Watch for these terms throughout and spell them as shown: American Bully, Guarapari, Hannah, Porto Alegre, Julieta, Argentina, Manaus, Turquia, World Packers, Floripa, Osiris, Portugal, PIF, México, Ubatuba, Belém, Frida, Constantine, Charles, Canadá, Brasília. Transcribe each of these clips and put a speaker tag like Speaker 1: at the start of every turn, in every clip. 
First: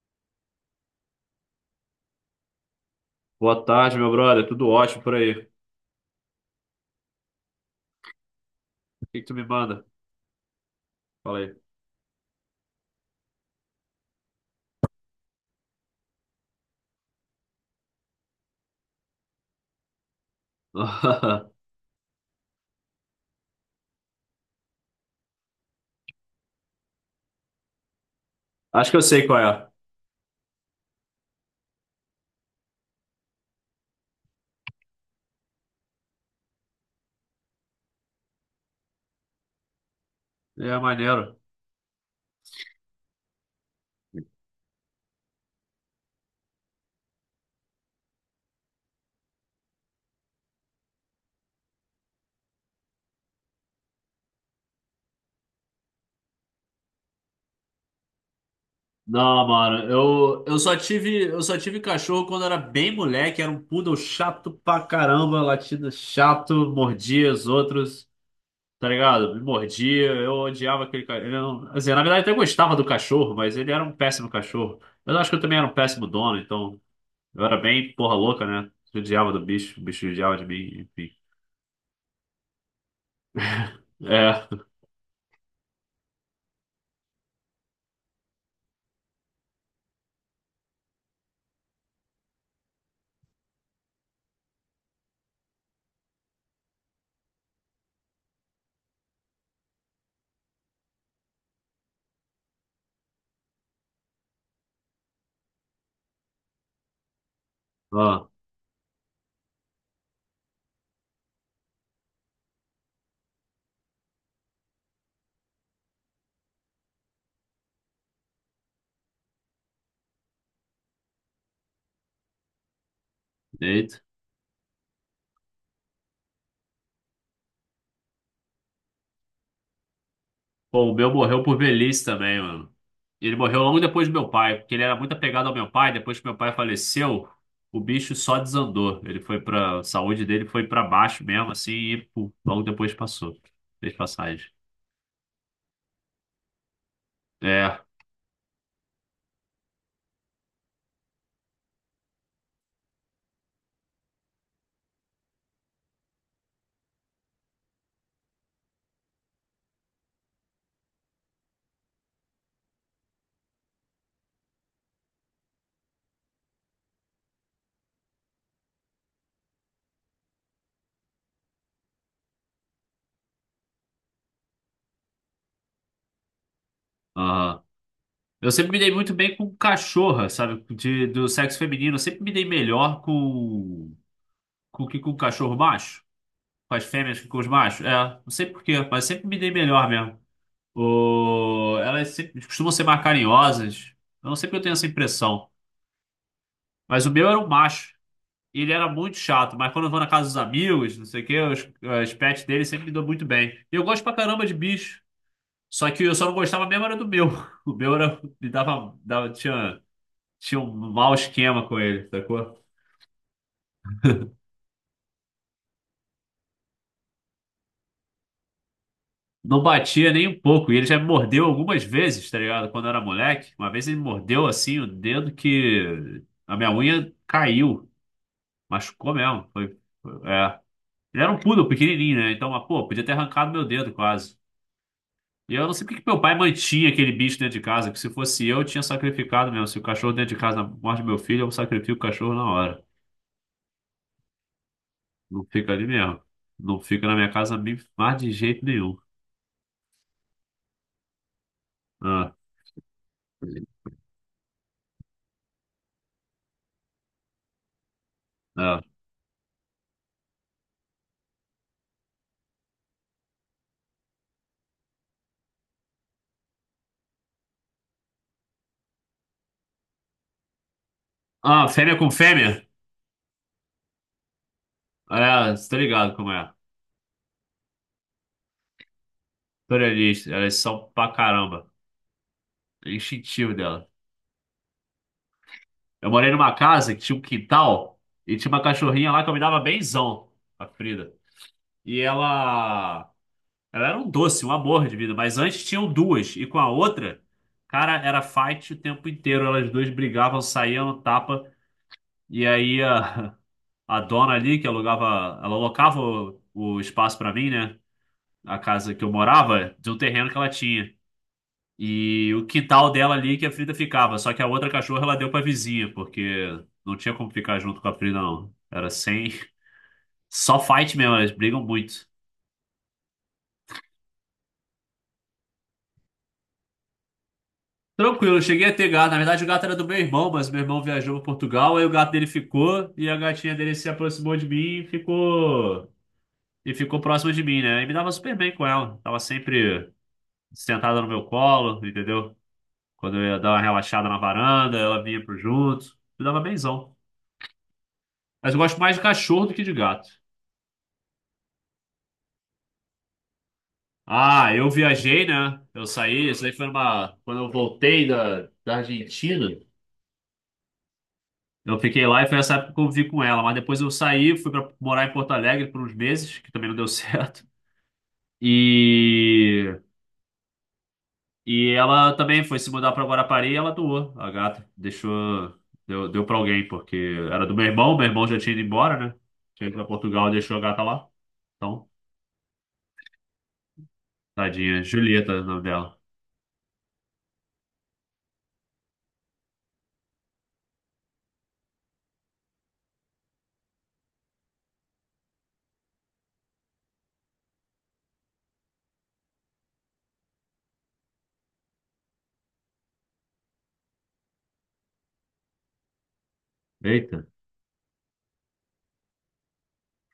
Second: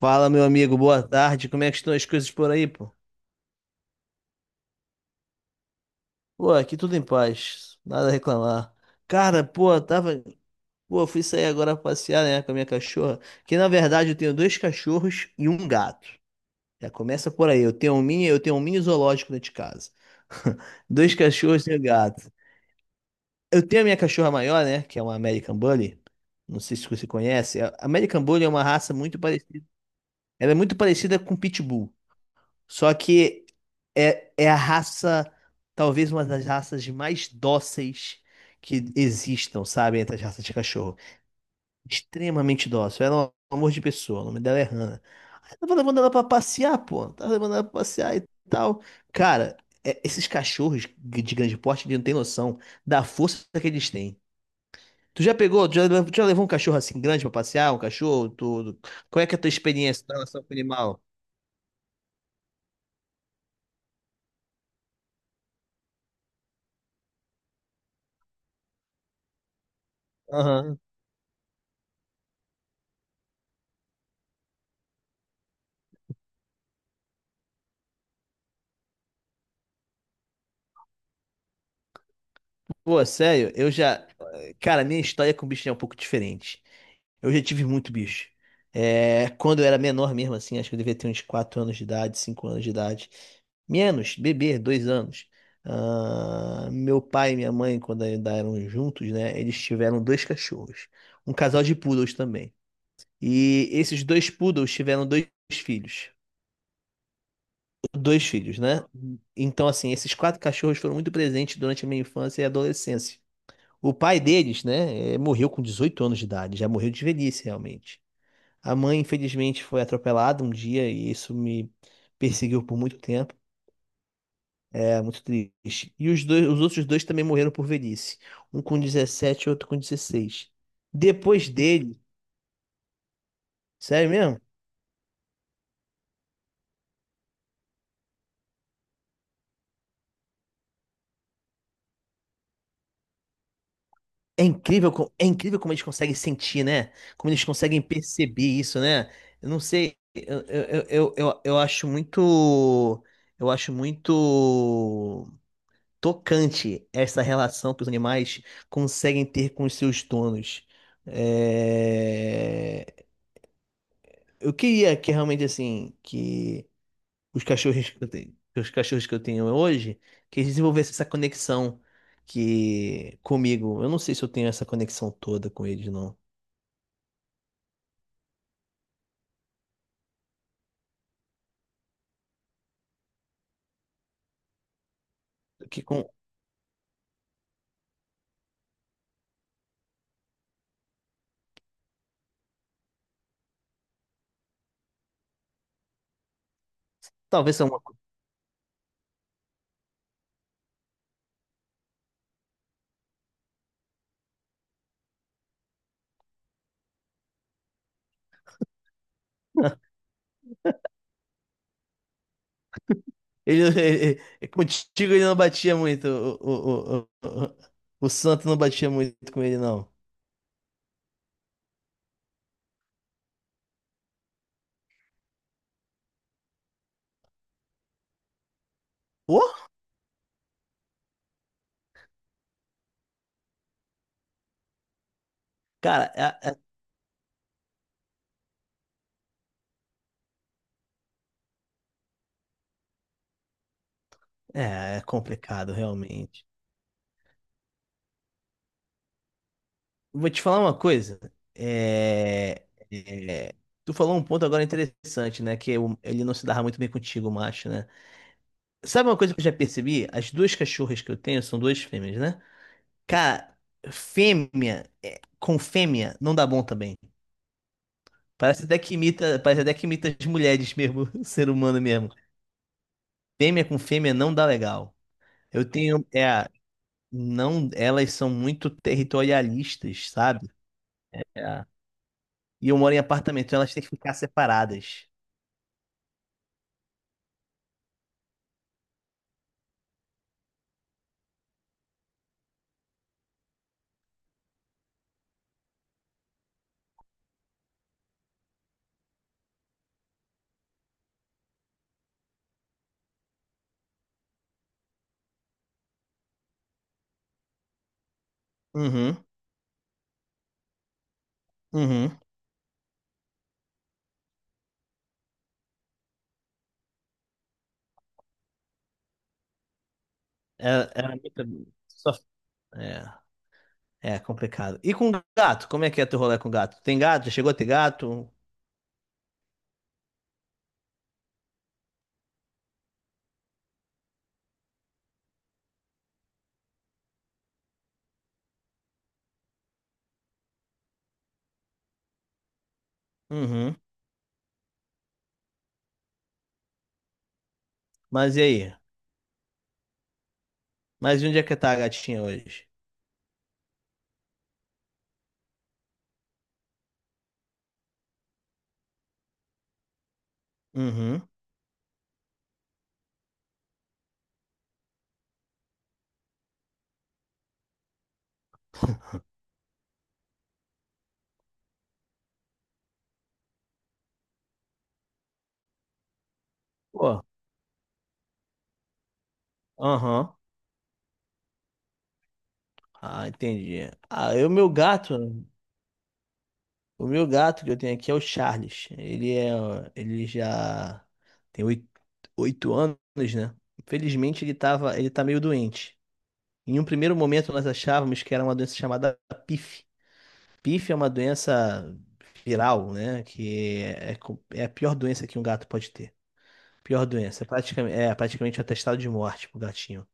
Speaker 1: Fala, meu amigo, boa tarde. Como é que estão as coisas por aí, pô?
Speaker 2: Boa tarde, meu brother. Tudo ótimo por aí. O
Speaker 1: Pô, aqui tudo em paz, nada a reclamar.
Speaker 2: que que tu me
Speaker 1: Cara, pô,
Speaker 2: manda?
Speaker 1: tava. Pô, eu fui
Speaker 2: Fala
Speaker 1: sair
Speaker 2: aí.
Speaker 1: agora pra passear, né, com a minha cachorra. Que na verdade eu tenho dois cachorros e um gato. Já começa por aí. Eu tenho um mini zoológico dentro de casa. Dois cachorros e um gato. Eu tenho a minha cachorra maior, né, que é uma American Bully. Não sei se você conhece. A American Bully é uma
Speaker 2: Acho
Speaker 1: raça
Speaker 2: que eu
Speaker 1: muito
Speaker 2: sei qual
Speaker 1: parecida.
Speaker 2: é.
Speaker 1: Ela é muito parecida com Pitbull. Só que é a raça, talvez uma das raças mais dóceis que existam, sabe? Entre as raças de
Speaker 2: É
Speaker 1: cachorro.
Speaker 2: maneiro.
Speaker 1: Extremamente dócil. Ela é um amor de pessoa. O nome dela é Hannah. Aí tava levando ela pra passear, pô. Tava levando ela pra passear e tal. Cara, esses cachorros de grande porte, eles não têm noção da força que eles têm. Tu já pegou, tu já, le- tu já levou um cachorro assim grande pra passear? Um cachorro, tudo? Qual é que é a
Speaker 2: Não,
Speaker 1: tua
Speaker 2: mano,
Speaker 1: experiência em relação
Speaker 2: eu,
Speaker 1: com o
Speaker 2: eu só
Speaker 1: animal?
Speaker 2: tive, eu só tive cachorro quando era bem moleque, era um poodle chato pra caramba, latido chato, mordia os outros, tá ligado? Me mordia, eu
Speaker 1: Aham.
Speaker 2: odiava aquele cachorro. Assim, na verdade, eu até gostava do cachorro, mas ele era um péssimo cachorro. Mas eu acho que eu também era um péssimo dono, então eu era bem porra louca, né? Eu Odiava do bicho, o bicho odiava de mim, enfim.
Speaker 1: Pô, sério, eu já.
Speaker 2: É.
Speaker 1: Cara, minha história com bicho é um pouco diferente. Eu já tive muito bicho. É, quando eu era menor mesmo, assim, acho que eu devia ter uns 4 anos de idade, 5 anos de idade. Menos, bebê, 2 anos. Ah, meu pai e minha mãe, quando ainda eram juntos, né? Eles tiveram dois cachorros. Um casal de poodles também. E esses dois poodles tiveram dois filhos. Dois filhos, né? Então, assim, esses quatro cachorros foram muito presentes durante a minha infância e adolescência. O pai deles, né, morreu com 18 anos de idade, já morreu de velhice, realmente. A mãe, infelizmente, foi atropelada um dia e isso me perseguiu por muito tempo.
Speaker 2: Eita.
Speaker 1: É muito triste. E os dois, os outros dois também morreram por velhice. Um com 17, e outro com 16.
Speaker 2: Pô, o meu morreu
Speaker 1: Depois
Speaker 2: por
Speaker 1: dele,
Speaker 2: velhice também, mano. E Ele morreu logo depois
Speaker 1: sério
Speaker 2: do meu
Speaker 1: mesmo?
Speaker 2: pai, porque ele era muito apegado ao meu pai. Depois que meu pai faleceu, o bicho só desandou. Ele foi pra. A saúde dele foi pra baixo mesmo, assim, e pô, logo depois passou. Fez
Speaker 1: É
Speaker 2: passagem.
Speaker 1: incrível, é incrível como eles conseguem sentir, né? Como eles
Speaker 2: É,
Speaker 1: conseguem perceber isso, né? Eu não sei, eu acho muito. Eu acho muito tocante essa relação que os animais conseguem ter com os seus donos. É, eu queria que realmente assim que os cachorros que eu tenho, que os cachorros que eu tenho hoje, que eles desenvolvessem essa conexão que comigo. Eu não sei se eu tenho essa conexão toda com eles, não.
Speaker 2: aham. Eu sempre me dei muito bem com cachorra, sabe? De, do sexo feminino. Eu sempre me dei melhor com. Com o que com o cachorro
Speaker 1: Que
Speaker 2: macho?
Speaker 1: com
Speaker 2: Com as fêmeas que com os machos? É, não sei por quê, mas sempre me dei melhor mesmo. O- Elas sempre- costumam ser mais carinhosas. Eu não sei porque eu tenho essa impressão. Mas o meu era um
Speaker 1: talvez é uma
Speaker 2: macho.
Speaker 1: coisa.
Speaker 2: E ele era muito chato. Mas quando eu vou na casa dos amigos, não sei o quê, os pets dele sempre me dão muito bem. E eu gosto pra caramba de bicho. Só que eu só não gostava mesmo era do meu. O meu era, me dava, dava, tinha, tinha um mau esquema com ele, sacou?
Speaker 1: Contigo ele não batia muito. O santo não batia muito com ele,
Speaker 2: Não
Speaker 1: não.
Speaker 2: batia nem um pouco. E ele já me mordeu algumas vezes, tá ligado? Quando eu era moleque. Uma vez ele me mordeu assim o dedo que a minha unha caiu. Machucou
Speaker 1: Ô,
Speaker 2: mesmo. Foi, foi- é. Ele era um poodle pequenininho, né? Então, mas, pô, podia ter arrancado meu dedo quase. E eu não sei por que que
Speaker 1: cara,
Speaker 2: meu pai mantinha aquele bicho dentro de casa, que se fosse eu tinha sacrificado mesmo. Se o cachorro dentro de casa morde meu filho, eu sacrifico o cachorro na hora.
Speaker 1: é, é
Speaker 2: Não fica
Speaker 1: complicado,
Speaker 2: ali mesmo.
Speaker 1: realmente.
Speaker 2: Não fica na minha casa mi- mais de jeito nenhum.
Speaker 1: Vou te falar uma coisa.
Speaker 2: Ah,
Speaker 1: É, é, tu falou um ponto agora interessante, né? Que ele não se dava muito bem contigo, o macho, né?
Speaker 2: ah.
Speaker 1: Sabe uma coisa que eu já percebi? As duas cachorras que eu tenho são duas fêmeas, né? Cara, fêmea é, com fêmea não dá bom também. Parece até que imita, parece até que imita as mulheres mesmo, o ser
Speaker 2: Ah,
Speaker 1: humano
Speaker 2: fêmea com
Speaker 1: mesmo.
Speaker 2: fêmea?
Speaker 1: Fêmea com fêmea não dá legal.
Speaker 2: É, você
Speaker 1: Eu
Speaker 2: tá
Speaker 1: tenho,
Speaker 2: ligado como
Speaker 1: é,
Speaker 2: é.
Speaker 1: não, elas são muito territorialistas,
Speaker 2: Pluralista,
Speaker 1: sabe?
Speaker 2: elas são pra
Speaker 1: É.
Speaker 2: caramba.
Speaker 1: E eu
Speaker 2: É
Speaker 1: moro em apartamento,
Speaker 2: instintivo.
Speaker 1: então elas têm que ficar separadas.
Speaker 2: Eu morei numa casa que tinha um quintal e tinha uma cachorrinha lá que eu me dava benzão, a Frida. E ela era um doce, um amor de vida, mas antes tinham duas e com a outra, cara, era fight o tempo inteiro. Elas duas brigavam, saíam no tapa e aí a dona ali que alugava, ela alocava o espaço pra mim, né? A casa que eu
Speaker 1: Uhum,
Speaker 2: morava, de um terreno que ela tinha.
Speaker 1: uhum.
Speaker 2: E o quintal dela ali que a Frida ficava. Só que a outra cachorra ela deu pra vizinha, porque não tinha como ficar junto com a Frida, não. Era sem. Só
Speaker 1: Era,
Speaker 2: fight
Speaker 1: era
Speaker 2: mesmo, elas brigam
Speaker 1: muito-
Speaker 2: muito.
Speaker 1: só- é, é complicado. E com gato? Como é que é teu rolê com gato? Tem gato? Já chegou a ter gato?
Speaker 2: Tranquilo, eu cheguei a ter gato. Na verdade, o gato era do meu irmão, mas meu irmão viajou para Portugal, aí o gato dele ficou e a gatinha dele se aproximou de mim e ficou. E ficou próxima de mim, né? E me dava super bem com ela. Tava sempre sentada no meu colo, entendeu? Quando eu ia dar uma
Speaker 1: Uhum.
Speaker 2: relaxada na varanda, ela vinha pro junto. Me dava benzão.
Speaker 1: Mas e
Speaker 2: Mas eu
Speaker 1: aí?
Speaker 2: gosto mais de cachorro do que de gato.
Speaker 1: Mas e onde é que tá a gatinha hoje?
Speaker 2: Ah, eu viajei, né? Eu saí, isso aí foi uma. Quando eu voltei da, da Argentina,
Speaker 1: Uhum.
Speaker 2: eu fiquei lá e foi essa época que eu vivi com ela. Mas depois eu saí, fui pra morar em Porto Alegre por uns meses, que também não deu certo. E, e ela também foi se mudar pra Guarapari e ela doou a gata. Deixou. Deu, deu pra alguém, porque
Speaker 1: Pô,
Speaker 2: era do meu irmão já tinha ido embora, né? Tinha ido pra Portugal e
Speaker 1: aham.
Speaker 2: deixou a gata lá. Então,
Speaker 1: Ah, entendi. Ah, eu, meu
Speaker 2: tadinha.
Speaker 1: gato,
Speaker 2: Julieta é o nome dela.
Speaker 1: o meu gato que eu tenho aqui é o Charles. Ele é, ele já tem oito, 8 anos, né? Infelizmente ele tava, ele tá meio doente. Em um primeiro momento, nós achávamos que era uma doença chamada PIF. PIF é uma doença viral, né? Que é, é a pior doença que um gato pode ter. Pior
Speaker 2: Eita,
Speaker 1: doença. Praticamente, é praticamente um atestado de morte pro gatinho.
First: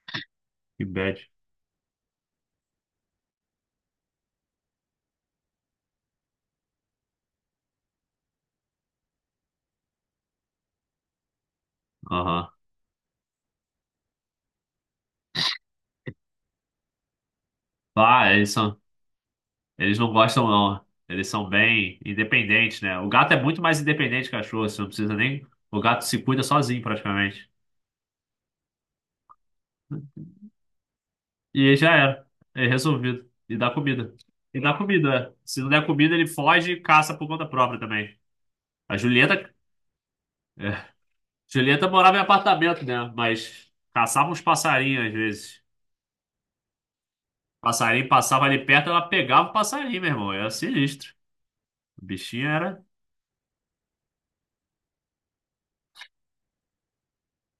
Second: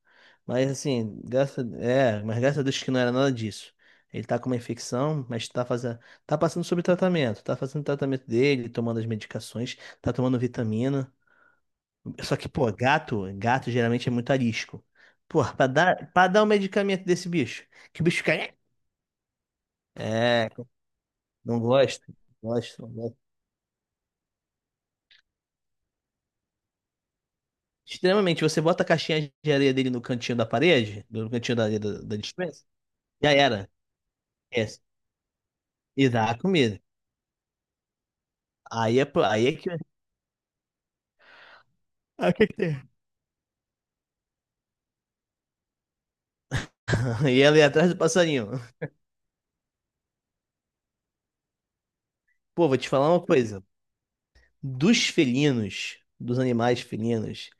Speaker 1: Mas
Speaker 2: que bad.
Speaker 1: assim, mas graças a Deus que não era nada disso. Ele tá com uma infecção, mas tá fazendo, tá passando sobre tratamento, tá fazendo o tratamento dele, tomando as medicações, tá tomando vitamina. Só
Speaker 2: Aham.
Speaker 1: que, pô, gato, gato geralmente é muito arisco. Pô, pra dar um medicamento desse bicho, que o bicho
Speaker 2: Ah, é
Speaker 1: fica.
Speaker 2: isso. Eles não gostam,
Speaker 1: É,
Speaker 2: não. Eles são
Speaker 1: não
Speaker 2: bem
Speaker 1: gosto, não
Speaker 2: independentes,
Speaker 1: gosto, não
Speaker 2: né? O
Speaker 1: gosto.
Speaker 2: gato é muito mais independente que o cachorro, você não precisa nem. O gato se cuida sozinho, praticamente.
Speaker 1: Extremamente, você bota a caixinha de areia dele no cantinho da parede, no cantinho da
Speaker 2: E aí
Speaker 1: areia
Speaker 2: já
Speaker 1: da, da
Speaker 2: era.
Speaker 1: despensa,
Speaker 2: É resolvido.
Speaker 1: já
Speaker 2: E
Speaker 1: era.
Speaker 2: dá comida. E
Speaker 1: É,
Speaker 2: dá comida, é. Se não der
Speaker 1: e
Speaker 2: comida, ele
Speaker 1: dá a
Speaker 2: foge e
Speaker 1: comida.
Speaker 2: caça por conta própria também. A
Speaker 1: Aí é, pro- aí é
Speaker 2: Julieta.
Speaker 1: que.
Speaker 2: É. Julieta morava em
Speaker 1: Ah, o que que tem?
Speaker 2: apartamento, né? Mas caçava uns passarinhos às vezes.
Speaker 1: Aí ela ia atrás do
Speaker 2: Passarinho passava
Speaker 1: passarinho.
Speaker 2: ali perto, ela pegava o passarinho, meu irmão. Era sinistro. O bichinho
Speaker 1: Pô, vou
Speaker 2: era.
Speaker 1: te falar uma coisa. Dos felinos, dos animais felinos,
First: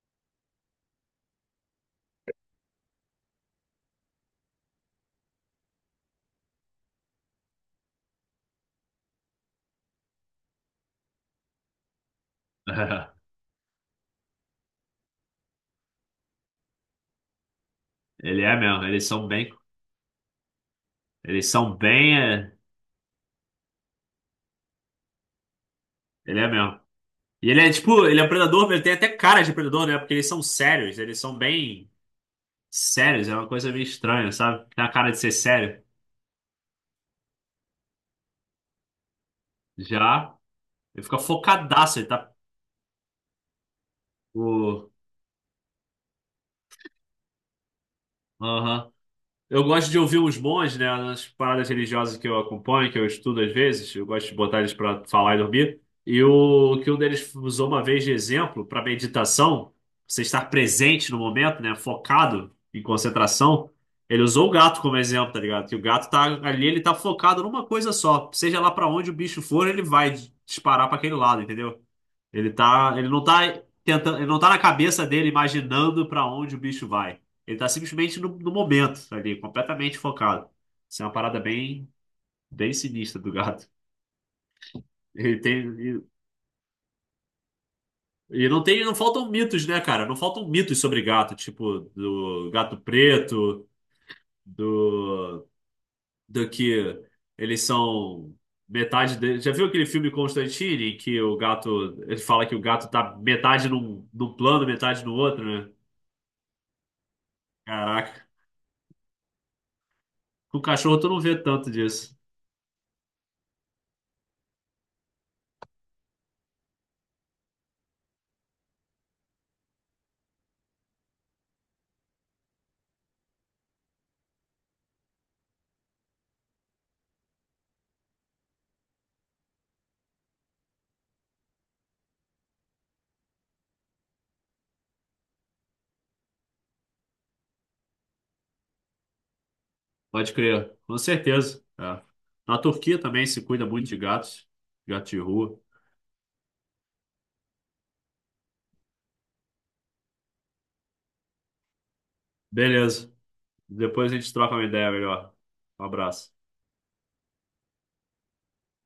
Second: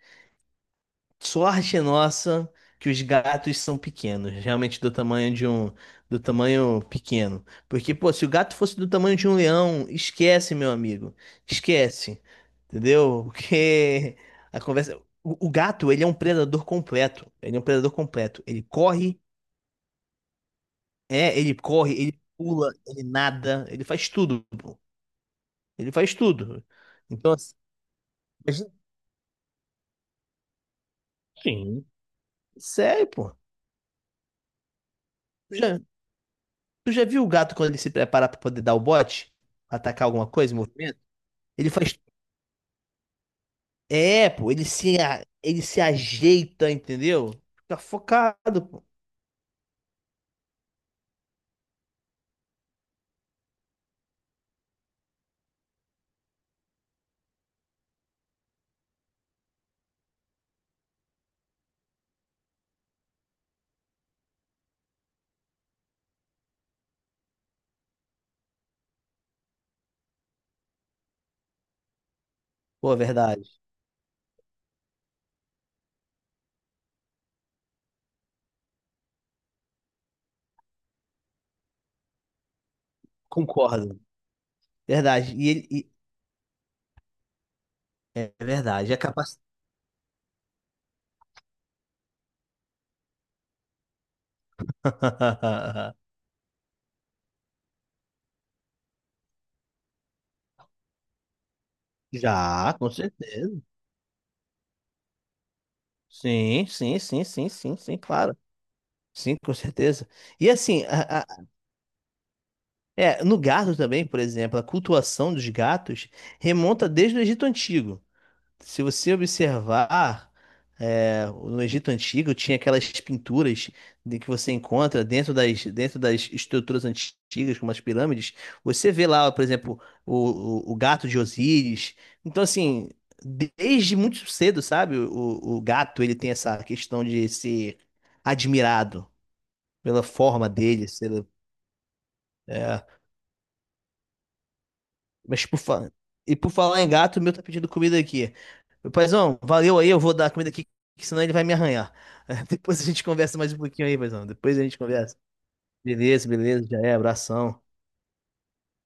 Speaker 1: sorte nossa que os gatos são pequenos, realmente do tamanho de um, do tamanho pequeno. Porque, pô, se o gato fosse do tamanho de um leão, esquece, meu amigo. Esquece. Entendeu? Porque a conversa. o gato, ele é um predador completo. Ele é um predador
Speaker 2: Ele
Speaker 1: completo.
Speaker 2: é
Speaker 1: Ele
Speaker 2: mesmo. Eles
Speaker 1: corre,
Speaker 2: são bem.
Speaker 1: é,
Speaker 2: Eles
Speaker 1: ele
Speaker 2: são
Speaker 1: corre,
Speaker 2: bem.
Speaker 1: ele
Speaker 2: É,
Speaker 1: pula, ele nada, ele faz tudo, pô. Ele faz
Speaker 2: Ele é
Speaker 1: tudo.
Speaker 2: mesmo.
Speaker 1: Então,
Speaker 2: E
Speaker 1: assim,
Speaker 2: ele é tipo, ele é um predador,
Speaker 1: imagina-
Speaker 2: ele tem até cara de predador, né? Porque eles são sérios, eles são
Speaker 1: sim.
Speaker 2: bem
Speaker 1: Sério,
Speaker 2: sérios,
Speaker 1: pô.
Speaker 2: é uma coisa meio estranha, sabe? Tem a cara de ser sério.
Speaker 1: Tu já viu o gato quando ele se prepara pra poder dar o bote? Atacar alguma
Speaker 2: Já,
Speaker 1: coisa, movimento?
Speaker 2: ele fica
Speaker 1: Ele faz.
Speaker 2: focadaço, ele tá.
Speaker 1: É, pô,
Speaker 2: O...
Speaker 1: ele se ajeita, entendeu? Fica focado, pô.
Speaker 2: Aham. Eu gosto de ouvir os bons, né? Nas paradas religiosas que eu acompanho, que eu estudo às vezes, eu gosto de botar eles para falar e dormir. E o que um deles usou uma vez de exemplo para meditação, você estar presente no momento, né? Focado em concentração. Ele usou o gato como exemplo, tá ligado? Que o gato tá ali, ele tá focado numa coisa só. Seja lá para onde o bicho for, ele vai disparar para aquele lado, entendeu? Ele
Speaker 1: Pô,
Speaker 2: tá,
Speaker 1: é
Speaker 2: ele não
Speaker 1: verdade.
Speaker 2: tá tentando, ele não tá na cabeça dele imaginando pra onde o bicho vai. Ele tá simplesmente no, no momento ali, completamente focado. Isso é uma parada bem, bem sinistra do gato.
Speaker 1: Concordo. Verdade.
Speaker 2: Ele
Speaker 1: E ele.
Speaker 2: tem
Speaker 1: E- É
Speaker 2: e não tem,
Speaker 1: verdade.
Speaker 2: não
Speaker 1: É
Speaker 2: faltam
Speaker 1: capaz.
Speaker 2: mitos, né, cara? Não faltam mitos sobre gato, tipo do gato preto, do do que eles são metade dele. Já viu aquele filme Constantine em que o gato, ele fala que o
Speaker 1: Já,
Speaker 2: gato
Speaker 1: com
Speaker 2: tá
Speaker 1: certeza.
Speaker 2: metade num, num plano, metade no outro, né?
Speaker 1: Sim, sim, sim, sim, sim, sim,
Speaker 2: Caraca,
Speaker 1: claro. Sim, com certeza. E
Speaker 2: com o
Speaker 1: assim,
Speaker 2: cachorro tu não vê
Speaker 1: a-
Speaker 2: tanto disso.
Speaker 1: é, no gato também, por exemplo, a cultuação dos gatos remonta desde o Egito Antigo. Se você observar, é, no Egito Antigo tinha aquelas pinturas de que você encontra dentro das estruturas antigas, como as pirâmides. Você vê lá, por exemplo, o gato de Osíris. Então, assim, desde muito cedo, sabe? O gato, ele tem essa questão de ser admirado pela
Speaker 2: Pode
Speaker 1: forma
Speaker 2: crer,
Speaker 1: dele,
Speaker 2: com
Speaker 1: pela,
Speaker 2: certeza. É. Na
Speaker 1: é.
Speaker 2: Turquia também se cuida muito de gatos, gato de
Speaker 1: Mas por
Speaker 2: rua.
Speaker 1: fa... E por falar em gato, o meu tá pedindo comida aqui. Meu paizão, valeu aí, eu vou dar comida aqui, que senão ele vai me arranhar. Depois a gente
Speaker 2: Beleza.
Speaker 1: conversa mais um pouquinho aí,
Speaker 2: Depois a
Speaker 1: paizão.
Speaker 2: gente troca
Speaker 1: Depois a
Speaker 2: uma
Speaker 1: gente
Speaker 2: ideia
Speaker 1: conversa.
Speaker 2: melhor. Um
Speaker 1: Beleza,
Speaker 2: abraço.
Speaker 1: beleza, já é, abração.